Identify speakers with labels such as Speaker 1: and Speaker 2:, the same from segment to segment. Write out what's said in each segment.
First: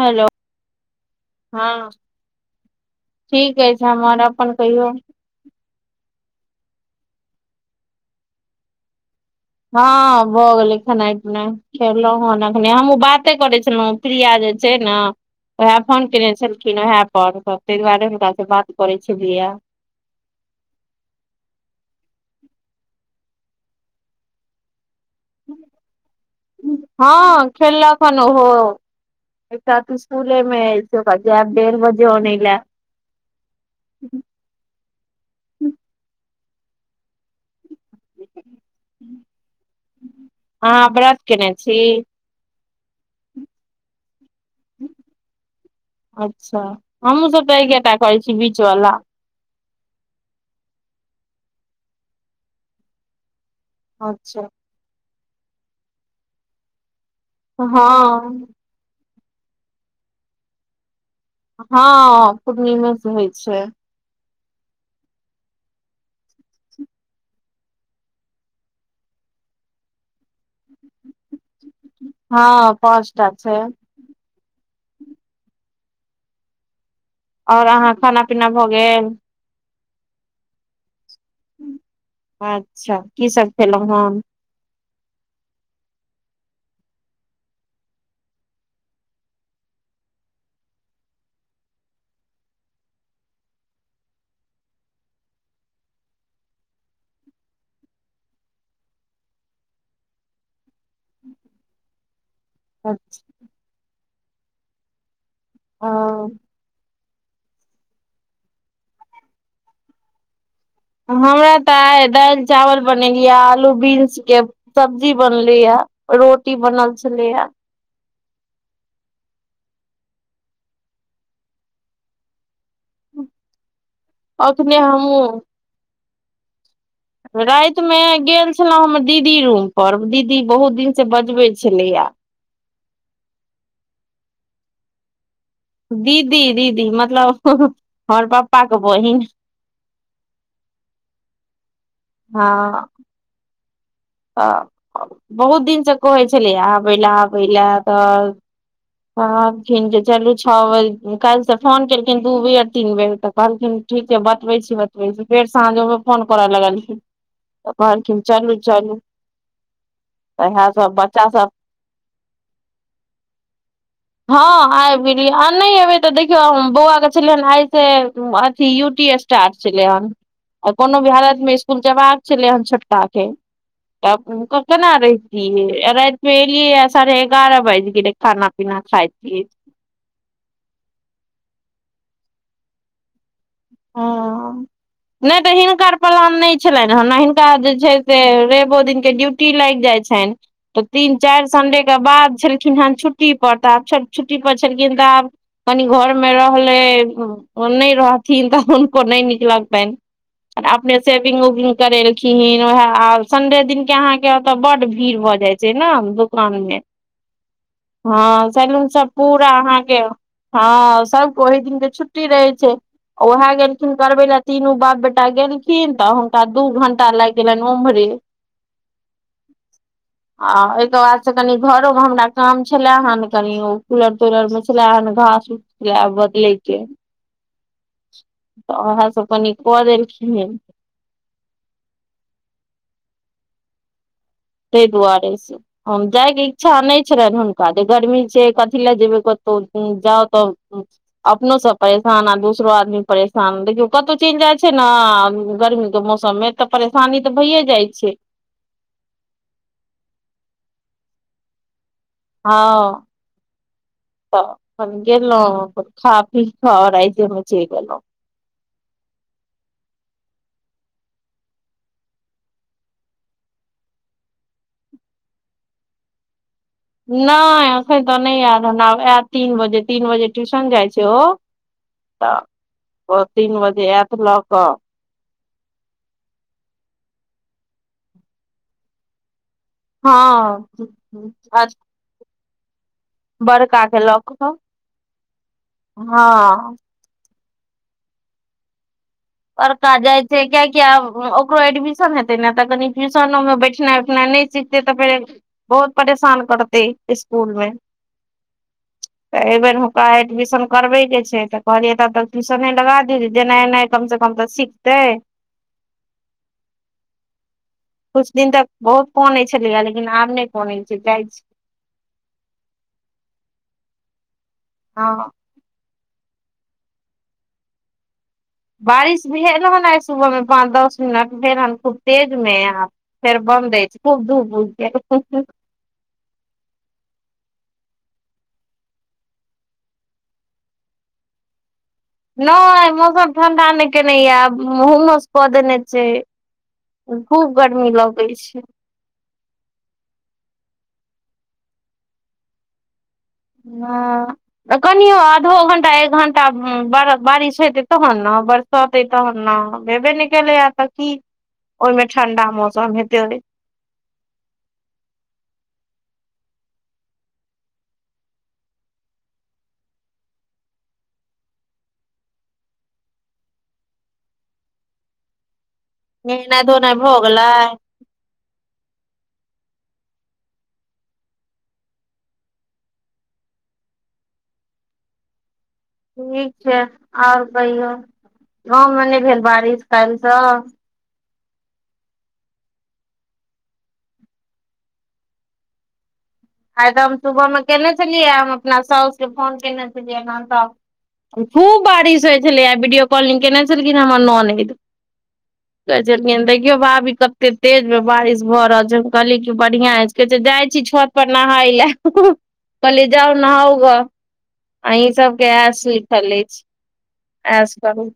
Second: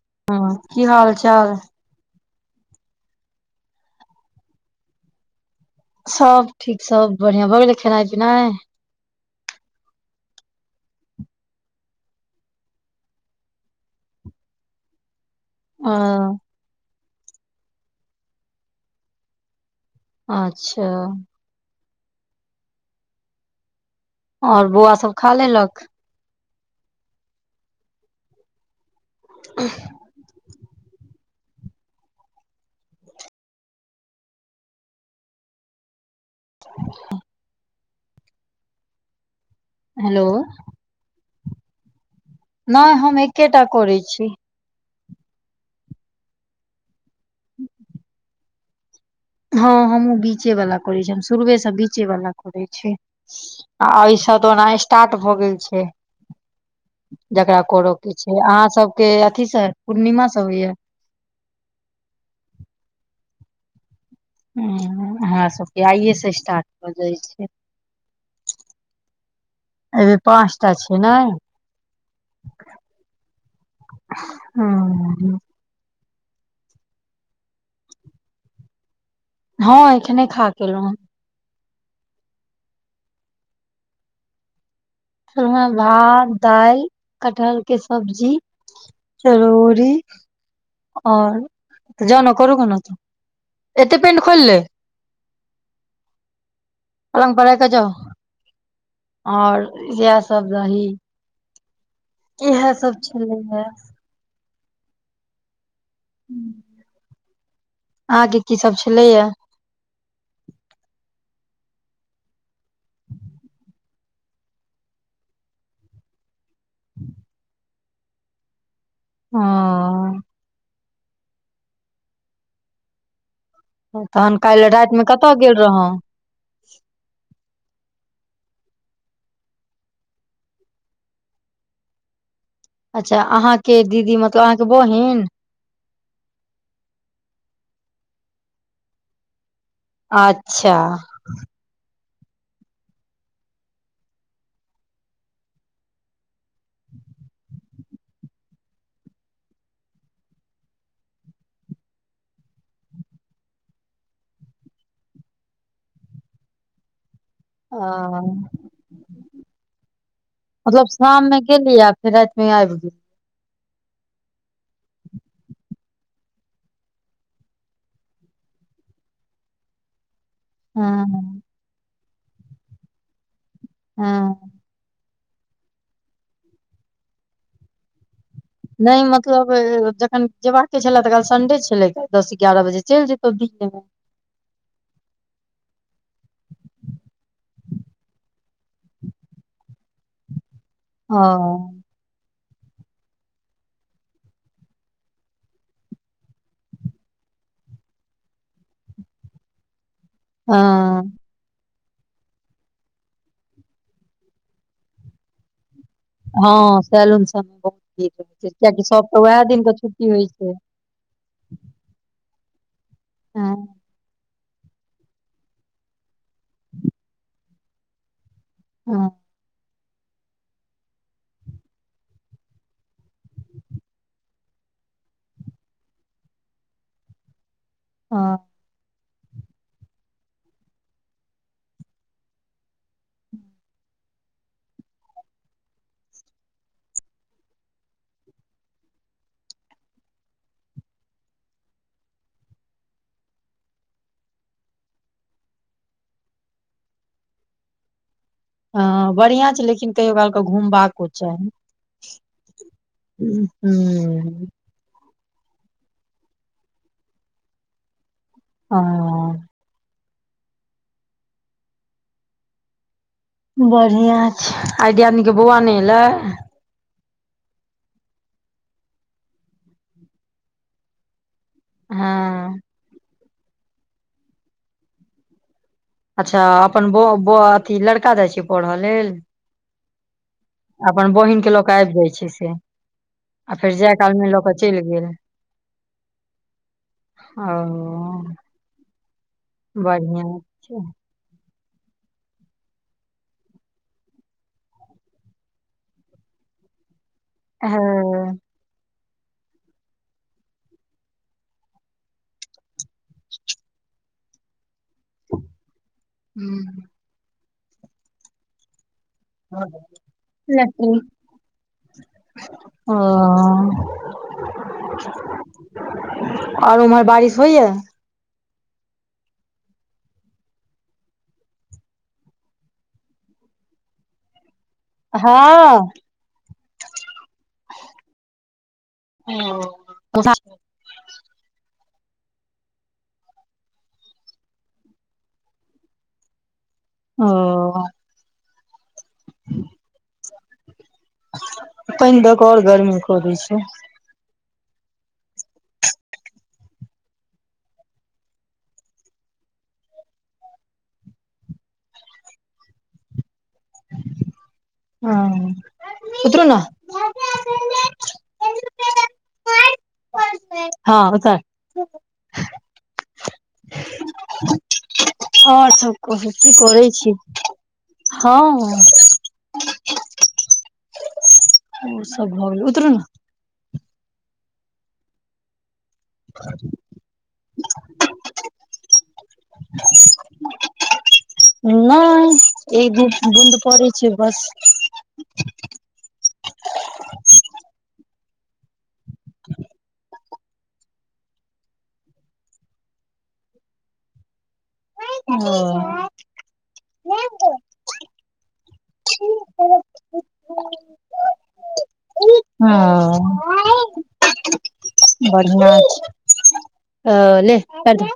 Speaker 1: Hello
Speaker 2: की हाल चाल
Speaker 1: [unintelligible] हँ ठीके अछि हमर। अपन कहियौ?
Speaker 2: सबब ठीक सब बढ़िआँ। भऽ गेलै खेनाय-पिनाय?
Speaker 1: हँ भऽ गेलै खेनाय-पिनाय। खेलहुँ हेन एखने हमहूँ बाते करै छलहुँ प्रिया जे छैय ने। उहे
Speaker 2: अ
Speaker 1: फोन केने छलखिन ओहे पर तहि दुआरे हुनकासँ बात करै छलियै ये।
Speaker 2: अच्छा अऽ आओर बौआ सभ खा लेलक?
Speaker 1: हँ खेलक हें न ओहो एकटा [unintelligible] स्कुलेमे अहि जे बजायब डेढ़ बजे आनय ले।
Speaker 2: [inaudible] हेलो
Speaker 1: हाँ व्रत केने छी?
Speaker 2: नहि हम एकेटा करै छी।
Speaker 1: अच्छऽ हमहुँ सब तऽ एकेटा करै छी बीच वला।
Speaker 2: हँ हमूँ बीचे वाला करै छी हम शुरुए से बीचे वाला करै छी। आ आइसँ
Speaker 1: अच्छा
Speaker 2: तऽ ओना स्टार्ट भऽ गेल छै [unintelligible] जकरा कोरो कि छै
Speaker 1: हँ
Speaker 2: अहाँ सबके अथी से पूर्णिमा स हो या?
Speaker 1: हँ पूर्णिमा से होइ छै।
Speaker 2: ह हमरा सबके आइएसँ स्टार्ट भऽ जाइ छै। अइ बेर पाँच टा छीयै ने?
Speaker 1: हँ पाँचटा छै।
Speaker 2: हँ-हँ
Speaker 1: आओर अहाँ खाना-पीना भऽ गेल?
Speaker 2: हँ एखने खा के एलहुँ हन।
Speaker 1: अच्छा की सब खेलहुँ हेँ न।
Speaker 2: खेलौ हे भात दालि कटहर के सब्जी चरौरी आओर जाउ न करू ग न तऽ एते पेंट खोइल लै। पलंग पर राइखक जाउ [unintelligible] आओर इएह सब रही। इएहे सब छलै हे।
Speaker 1: ह
Speaker 2: आहाँके की सब छलैया?
Speaker 1: हमरा तऽ आइ दालि चावल बनेलियै आलू बन्सके सब्जी बनलैया रोटी बनल छलैया।
Speaker 2: हँ तहन काइल
Speaker 1: अखने
Speaker 2: रातिमे कतऽ
Speaker 1: हमहुँ
Speaker 2: गेल रहौ?
Speaker 1: राति मे गेल छलहुँ हमर दीदी रूम पर दीदी बहुत दिन से बजबै छलैया।
Speaker 2: अच्छा अहाँके दीदी मतलब, अहाँके बहिन।
Speaker 1: दीदी, दीदी मतलब हमर पापा के बहिन।
Speaker 2: अच्छा।
Speaker 1: हँ। तऽ बहुत दिनसँ कहै छलै आबै ले आबै ले तऽ कहलखिन जे चलू छ बजे, काल्हि से फोन केलखिन दू बेर तीन बेर तऽ कहलखिन ठीक है बतबै छी बतबै छी फेर साँझोमे फोन करऽ लगलखिन तऽ
Speaker 2: ओ
Speaker 1: कहलखिन चलू चलू, तऽ इएह
Speaker 2: मतलब
Speaker 1: सब
Speaker 2: शाम
Speaker 1: बच्चा
Speaker 2: मे
Speaker 1: सब
Speaker 2: गेलियै आ फेर राति में आबि गेल।
Speaker 1: हँ आबि गेलियै आ नहि एबे तऽ देखियौ बौआ के छलै हन आइ से अथि यूटीएस स्टार्ट छलै हन आ कोनो भी
Speaker 2: हँ
Speaker 1: हालत मे इसकुल जेबाक छलै हन छोटका के, तऽ
Speaker 2: हँ
Speaker 1: केना रहितै तियै आ रातिमे एलियैए साढ़े एगारह बाजि गेलै खाना पीना
Speaker 2: नहि
Speaker 1: खाइत
Speaker 2: मतलब जखन जेबाक के छलै तखन काल्हि संडे छलै काल्हि दस एगारह बजे चलि जेतौ दिने मे
Speaker 1: नहि तऽ हिनकर प्लान नहि छलनि हेँ ने हिनका जे छै से रैबो दिन के ड्यूटी लागि जाइ छनि तऽ तीन चाइर
Speaker 2: ह
Speaker 1: संडे ओहि के बाद छलखिन हेन छुट्टी पर तऽ आब छुट्टी पर छलखिन तऽ आब कनी घर मे रहलैओ नहि रह थिन तऽ हुनको नहि नीक लगतनि अपने
Speaker 2: हँ
Speaker 1: से पिंग उपिंग करेलखिन वैह आब संडे दिन के अहाँ के ओतऽ बड भीड़ भऽ जाय छै ने दुकान मे,
Speaker 2: हँ सैलून सब मे बहुत भीड़ रहै छै
Speaker 1: हँ
Speaker 2: कियाकि
Speaker 1: सैलून सब
Speaker 2: सबके उएह
Speaker 1: पूरा
Speaker 2: दिन के
Speaker 1: अहाँके
Speaker 2: छुट्टी होइ छै
Speaker 1: हँ, सबके ओही दिन के छुट्टी रहे छै, वैह
Speaker 2: ह
Speaker 1: गेलखिन करबै लै तीनू बाप बेटा गेलखिन तऽ हुनका दू घंटा लागि गेलनि ओम्हरे।
Speaker 2: हां।
Speaker 1: आ ओहिके बाद से कनि घरोमे हमरा काम छलै हन कनि ओ कूलर कुलर मे छलै हन घास से आब बदले के
Speaker 2: हं।
Speaker 1: तऽ वैह सब कनि कऽ देलखिन तै दुआरे जाइके इच्छा नहि छलनि हुनका जे गर्मी छै कथि ले जेबै कतहु जाउ तऽ अपनो सब परेशान आ दोसरो आदमी परेशान देखियौ कतहु चलि जाइ छै ने गर्मी के मौसम सबमे तऽ परेशानी तऽ भइए जाइ छै।
Speaker 2: हँ बढ़ियां छै लेकिन कहियो कालके घुमबाको चाही।
Speaker 1: हँ,
Speaker 2: ह
Speaker 1: त। अपन गेलहुं, अपन खा पी के रातिये मे चलि एलहुं।
Speaker 2: हं। बढ़ियां छै, आइ दियादनी के बौआ नहि एलै।
Speaker 1: नहि एखन तऽ नहि आयत हमरा आ आयत तीन बजे, तीन बजे ट्यूशन जाइ छै ओ
Speaker 2: हँ।
Speaker 1: ओ तीन बजे आयत लऽ कऽ
Speaker 2: अच्छा अपन ब अथि लड़का जाइ छै पढ़ऽ लेल
Speaker 1: हँ
Speaker 2: अपन बहिनक के लऽ कऽ आबि जाइ छै से। आ फेर जाय काल मे लऽ कऽ चलि गेल।
Speaker 1: हँ
Speaker 2: ओ।
Speaker 1: बड़का जाइ छै कियैकि आब ओकरो एडमिशन हेतै ने तऽ कनि ट्यूशनोमे बैठनाइ उठनाइ नहि सिखतै तऽ फेर बहुत परेशान करतै इस्कुल मे
Speaker 2: हँ, [inaudible]
Speaker 1: तऽ एहि बेेर हुनका एडमिशन करबे के छै तऽ कहलियै तब तक ट्यूशने लगा दीयौ जे जेनाइ एनाइ कम स कम तऽ सीखतै।
Speaker 2: हूं
Speaker 1: कुछ दिन तक बहुत कऽनै छलैए लेकिन आब नहि कऽनैइ छै जाइ छै।
Speaker 2: ओऽ
Speaker 1: हँ
Speaker 2: आओर उम्हर बारिश होइयै?
Speaker 1: बारिश भेल हन आइ सुबहमे पाँच दस मिनट भेल हन खूब तेजमे यहाँ फेर बन्द ऐछ खूब धूप उगि गेल।
Speaker 2: हँ ओ [unintelligible]
Speaker 1: नहि मौसम ठंडा नहि केने यै ब हूम्मस कऽ देने छै। खूब
Speaker 2: ओ
Speaker 1: गर्मी लगै छै।
Speaker 2: [inaudible] पानि दऽ कऽ आओर गर्मी कऽ दै छै।
Speaker 1: हॅं कनियो आधो घंटा एक घंटा बार बारिश हेतै तहन न बर सते तहन न भेबे नहि केलैयै तऽ की ओहिमे ठंडा मौसम हेतै
Speaker 2: हँ उतरू न [unintelligible] हँ उतर आओर सब कहै, की
Speaker 1: नहेनाइ
Speaker 2: करै
Speaker 1: धोनाइ भऽ
Speaker 2: छी?
Speaker 1: गेलै
Speaker 2: हँ ओ सब भ गेलै उतरु न
Speaker 1: ठीक छै आओर कहियौ गाँवमे नहि भेल बारिश काइलस?
Speaker 2: नहि एक दू बुन्द पड़ै छै बस
Speaker 1: आइ तऽ हम सुबह मे केने छलियै हम अपना सााउस के फोन केने छलियै है तहन त खूब बारिश होइै छलैयै, बीडियो कॉलिंग केने छलखिन हैं हमर ननैद
Speaker 2: ओ
Speaker 1: केलखिन देखियो भाभी कत्ते तेज मे बारिश भऽ रहल छै हम कहलीयै कि
Speaker 2: हँ
Speaker 1: बढ़िया अइछ कहैछै जाय छी छत पर नहाई लै ह हह कहलियई जाऊ नहाऊग। अहीं सबके
Speaker 2: बढ़िआँ
Speaker 1: एश
Speaker 2: छै
Speaker 1: लिखल अछि
Speaker 2: ओ ले
Speaker 1: एश करू।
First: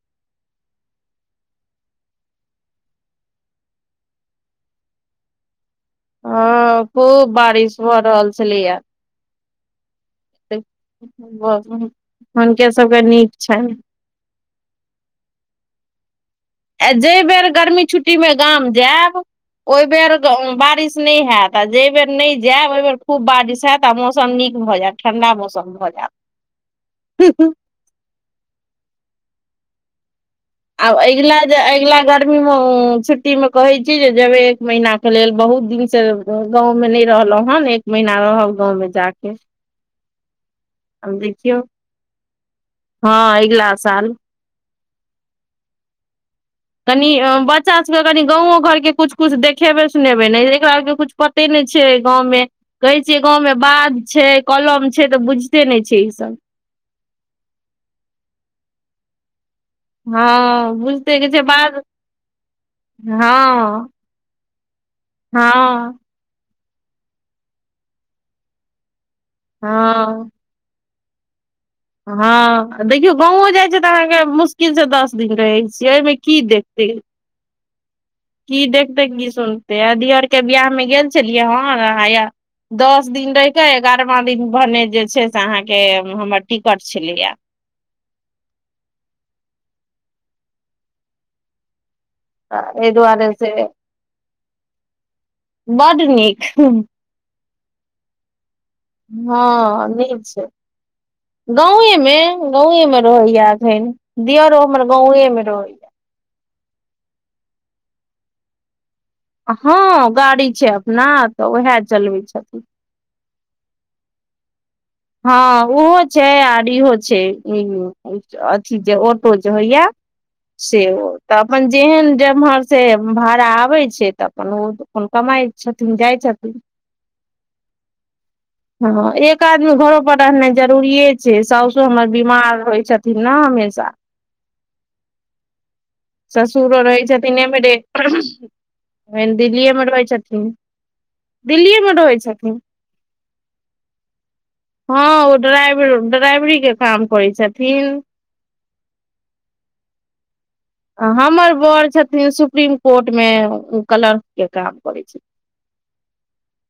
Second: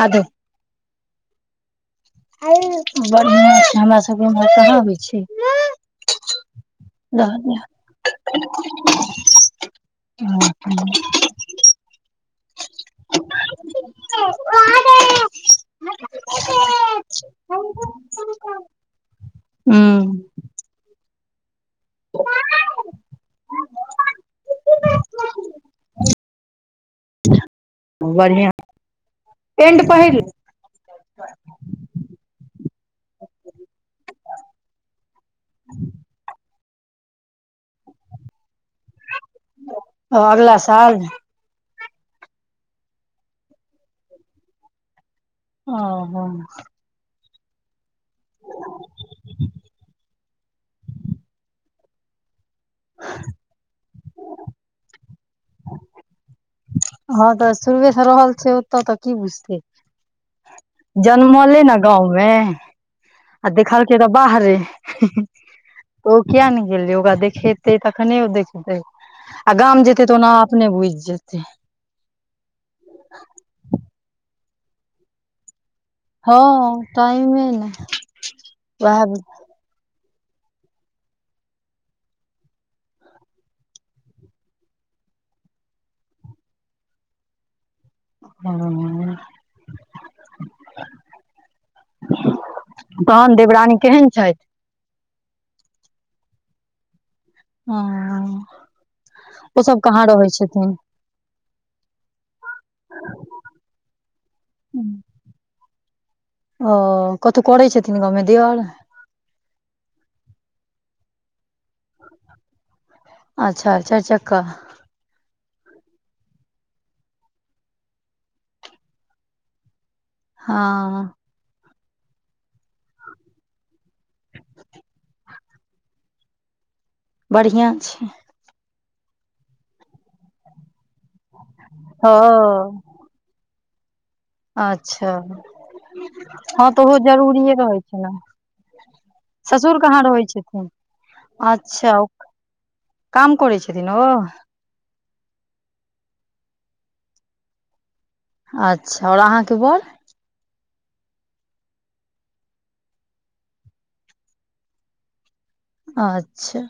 Speaker 2: हाथ धो आ बढ़िआं छै हमरा सबके इमहर कहां होइ छै।
Speaker 1: हँ खूब
Speaker 2: रह दे
Speaker 1: बारिश भऽ रहल छलैयै।
Speaker 2: हुँ
Speaker 1: [unintelligible] हुनके सभके नीक छैनि।
Speaker 2: [unintelligible]
Speaker 1: आ जाहि बेर गर्मी छुट्टीमे गाम जैब ओहिबेर गओ बारिश नहि हैत। आ जै ब बेर नहि जायब ओहि बेर खूब बारिश हैत आ मौसम नीक भऽ जैत ठंडा मौसम भऽ जैत। हू हूँ
Speaker 2: बढ़िआँ पेंट पहिरले।
Speaker 1: आब अगिला जे अगिला गर्मीमे छुटीमे कहै की जे जेबै एक महीना के लेल बहुत दिन से गाँव में नहि रहलहु हन एक महिना रहब गाँव मे जा के।
Speaker 2: ओ अगला साल।
Speaker 1: यो हँ अगिला साल।
Speaker 2: ओ हॅं।
Speaker 1: कनि अ बच्चा सबके कनि गाँवो घर के कुछ- कुछ देखेबै - सुनेबै ने एकरा आर के कुछ पते नै छै गाँव मे कहै छियै गाँव मे बाध छै कलम छै तऽ बुझिते नै छै ई सब।
Speaker 2: हँ तऽ शुरुवे सँ रहल छै ओतऽ त की बुझतै।
Speaker 1: हँ। बुझते के छै
Speaker 2: जनमलैय ने
Speaker 1: बाध
Speaker 2: गाँव मे आ
Speaker 1: हँ
Speaker 2: देखलकै तऽ बाहरे।
Speaker 1: हँ।
Speaker 2: तऽ ओ किया ने गेलै ओकरा देखेतै तखने ओ देखतै आ गाम जेतै त
Speaker 1: हँ
Speaker 2: ओना आब अपने बुइझ जेतै।
Speaker 1: हँ देखियौ गाँंवो जाइ छै तऽ अहाँके मुश्किल से दस दिन रहै छै। छियै अइमे की देखतै।
Speaker 2: अइमे ने।
Speaker 1: की
Speaker 2: वएह
Speaker 1: देखतै की सुनतै आ दीयर के बियाह मे गेल छलियै हन आ हैया दस दिन रहि के एगारवां दिन भने जे छै से अहाँके हमर टिकट छलैये।
Speaker 2: हॅं अ।
Speaker 1: तऽ एहि दुआरे
Speaker 2: तहन
Speaker 1: से
Speaker 2: देवरानी केहेन छइथ?
Speaker 1: बड्ड नीक।
Speaker 2: हॅं अ ओ सब कहाँ रहै छथिन?
Speaker 1: गांवे मे गांवे मे रहैये अखैन दीयरो हमर गांवे मे रहैये।
Speaker 2: ओ कथु करै छथिन गाँव मे दीयर?
Speaker 1: हँ गाड़ी छै अपना तऽ उहेए चलबै छथिन।
Speaker 2: अच्छा चारिचक्का।
Speaker 1: हँ ओहो छै आर इहो छै अथी जे ऑटो जे होइये। से
Speaker 2: हँ
Speaker 1: ओ। तऽ अपन जेहेन जेम्हर से भाड़ा आबै छै तऽ अपन ओ अपन कमाइ छथिन जाइ छथिन।
Speaker 2: बढ़ियां छै।
Speaker 1: हँ एक आदमी घरो पर रहनाइ जरूरिेये छै साउसो हमर बीमार
Speaker 2: ओ
Speaker 1: होइ छथि न हमेशा।
Speaker 2: अच्छा। हँ
Speaker 1: ससुरो
Speaker 2: तऽ ओहो
Speaker 1: रहय छथिन
Speaker 2: जरूरिए
Speaker 1: एम्हरे।
Speaker 2: रहै छै ने
Speaker 1: ओ न दिल्लीए
Speaker 2: ससुर
Speaker 1: मे
Speaker 2: कहाँ
Speaker 1: रहय
Speaker 2: रहै
Speaker 1: छथिन दिल्लीए मे
Speaker 2: अच्छा ओ
Speaker 1: रहय छथिन।
Speaker 2: काम करै छथिन ओ?
Speaker 1: हँ ओ ड्राइवर- ड्राइवरी के काम करै छथिन।
Speaker 2: अच्छा आओर अहाँके बड़?
Speaker 1: हमर बड़ छथिन सुप्रीम कोर्ट मे ए कलर्क के काम करै छथिन।
Speaker 2: अच्छा।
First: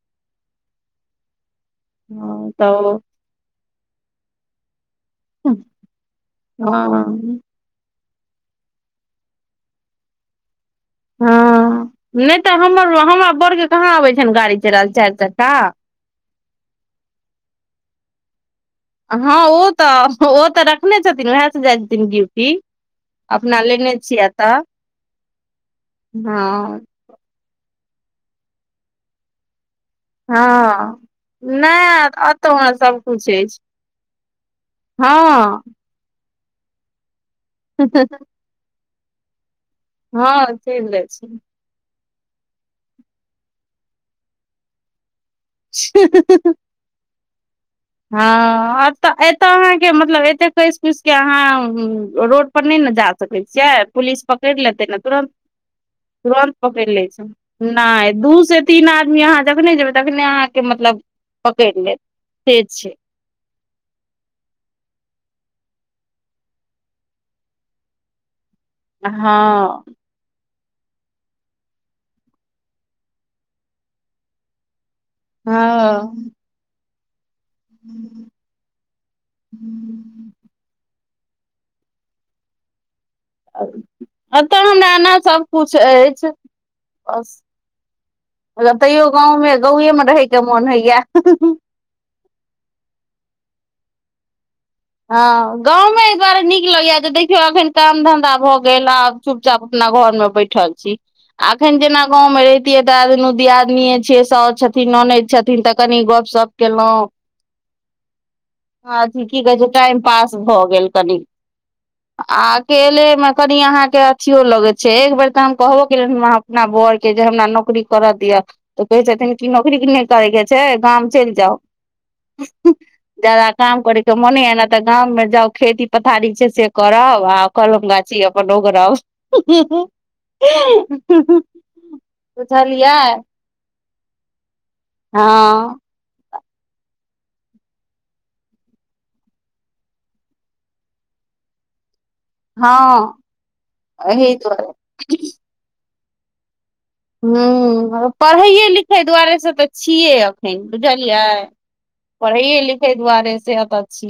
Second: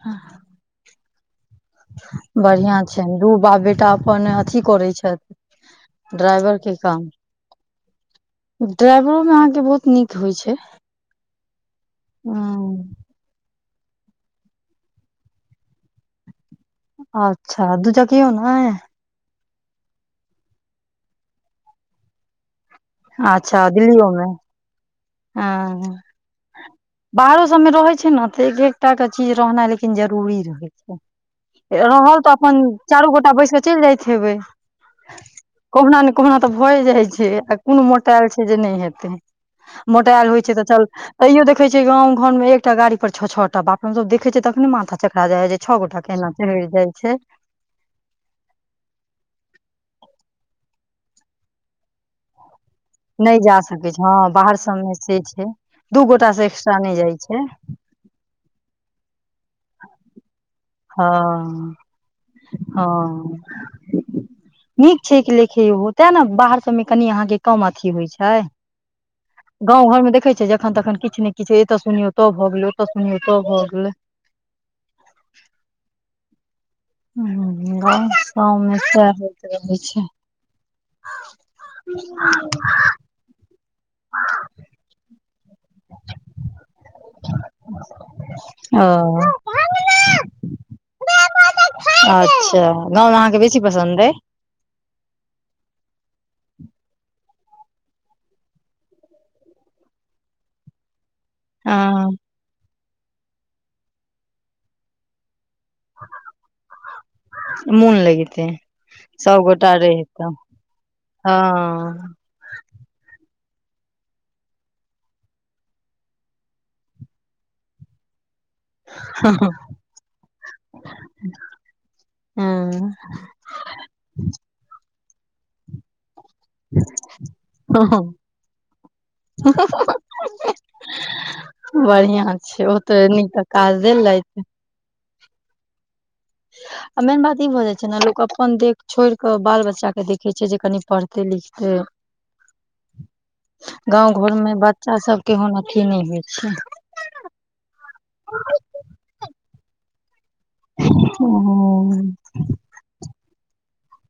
Speaker 1: हँ
Speaker 2: बढ़ियां
Speaker 1: तऽ
Speaker 2: छनि दू बाप बेटा अपन अथी करै छथि। ड्राइवर के काम।
Speaker 1: हँ
Speaker 2: ड्राइवरो मे अहाँके बहुत नीक होइ छै।
Speaker 1: हँ अ नै
Speaker 2: ह
Speaker 1: तऽ हमर - हमरा बड़के कहाँ अबै छनि गाड़ी चलेएल चारि चक्का।
Speaker 2: अच्छा दूचकियो नहि?
Speaker 1: हँ ओ तऽ ओ तऽ रखने छथिन उएह से जाइ छथिन ड्यूटी। अपना
Speaker 2: अच्छा
Speaker 1: लेने
Speaker 2: दिल्लियो
Speaker 1: छिय
Speaker 2: मे
Speaker 1: एतऽ
Speaker 2: ह बाहरो सबमे रहे छै ने तऽ एक एकटा के चीज रहनाइ ल लेकिन जरूरी रहै
Speaker 1: हँ
Speaker 2: छै रहल
Speaker 1: नहि
Speaker 2: तऽ
Speaker 1: एतऽ
Speaker 2: अपन
Speaker 1: हमरा
Speaker 2: चारू
Speaker 1: सभकिछु
Speaker 2: गोटा बैस
Speaker 1: अछि
Speaker 2: कऽ चलि जाइत हेबै।
Speaker 1: हँ
Speaker 2: कहुना ने कहुना तऽ भए जाइ छै आ कोनो मोटायल छै जे नहि हेतै। मोटाल होइ छै
Speaker 1: हँ
Speaker 2: तऽ चल
Speaker 1: चलि जाइ छी
Speaker 2: तैयो देख देखे छै गाँव घरमें एकटा गाड़ी पर छ छ टा बाप रे बा हमसब देखे छै तखने माथा चकरा जाइ यै। छ गोटा केना चलि जाइ छै।
Speaker 1: हऽ एतऽ अहाँके मतलब एते कस कुस के अहाँ रोड पर नहि ने जा
Speaker 2: नहि
Speaker 1: सकै छियै
Speaker 2: छै हँ
Speaker 1: पुलिस पकड़ि
Speaker 2: बाहर सब
Speaker 1: लेतै
Speaker 2: मे
Speaker 1: ने
Speaker 2: से
Speaker 1: तुरन्त।
Speaker 2: छै दू गोटा से
Speaker 1: तुरंत
Speaker 2: एक्स्ट्रा
Speaker 1: पकड़
Speaker 2: नहि
Speaker 1: ले
Speaker 2: जाइ
Speaker 1: छै नहि दू से तीन आदमी अहाँ जखने जेबै तखने अहाँके मतलब
Speaker 2: हँ
Speaker 1: पकड़ि लेत। से
Speaker 2: हँ
Speaker 1: छै
Speaker 2: नीक छै एक लेखे ओ तैं ने बाहर सभमे कनि अहाँके कम अथी होइ छै।
Speaker 1: हँ
Speaker 2: गाँं घर मे देखै छै जे एखन तखन किछु ने किछ छै एतय सुनियो तब भऽ गेले ओतय सुनियो तब भऽ गेले।
Speaker 1: हँ
Speaker 2: गाँव सबमे सएह होइत रहै छै। [unintelligible]
Speaker 1: एतऽ हमरा एना सबकिछु अछि। बस मतलब तैयो गाँवमे गाँवएमे
Speaker 2: ओ
Speaker 1: रहयके मोन होइए हँ-हँ-हँ
Speaker 2: [unintelligible] अच्छा गाँंवमे अहाँके बेसी पसन्द अइ।
Speaker 1: हँ गाँवमे एहि दुआरे नीक लगैया जे देखियौ अखन काम धन्धा भऽ गेल आब। चुपचाप अपना घर में बैठल छी। अखन जेना
Speaker 2: हँ
Speaker 1: गाँव में रहितियै तऽ दुनू दियादनीये छियै साउस छथिन ननद छथिन तऽ कनी गपशप केलहुँं
Speaker 2: मोन लगिते
Speaker 1: [unintelligible] अथी
Speaker 2: सब
Speaker 1: की कहै छै।
Speaker 2: गोटा
Speaker 1: टाइम
Speaker 2: रहितौं
Speaker 1: पास भऽ गेल कनि।
Speaker 2: हँ
Speaker 1: आ अकेले मे कनि अहाँ के अथियो लगे छै एक बेर तऽ हम कहबो केलिये वहाँ अपना बरके जे हमरा नौकरी करऽ दिअ तऽ कहै छथिन कि नौकरी नहि करयके छै गाम चलि जाउ हँ-हँ
Speaker 2: हँ
Speaker 1: जादा काम करयके मोन हय ने तऽ गाममे जाउ खेती पथारी छै से करब आ कलम गाछी अपन ओगरब हँ-हँ-हँ
Speaker 2: हँ-हँ बढ़िआं छै ओ
Speaker 1: बुझलियै
Speaker 2: तऽ निक तऽ काज देलैत।
Speaker 1: हँ
Speaker 2: ह आओ मेन बात ई भऽ जाइ छै ने लोक अपन देख छोड़िकऽ बाल बच्चाके देखै छै जे कनि पढ़तै लिखतै।
Speaker 1: हँ
Speaker 2: [unintelligible] गाँव
Speaker 1: एहि
Speaker 2: घरमे
Speaker 1: दुआरे
Speaker 2: बच्चा सबके होना की नहि होइ छै [unintelligible]
Speaker 1: हँ पढ़ैए लिखै दुआरे से तऽ छियै। [unintelligible] बुझलियै
Speaker 2: छै
Speaker 1: पढ़ेए लिखे दुआरे से एत छी।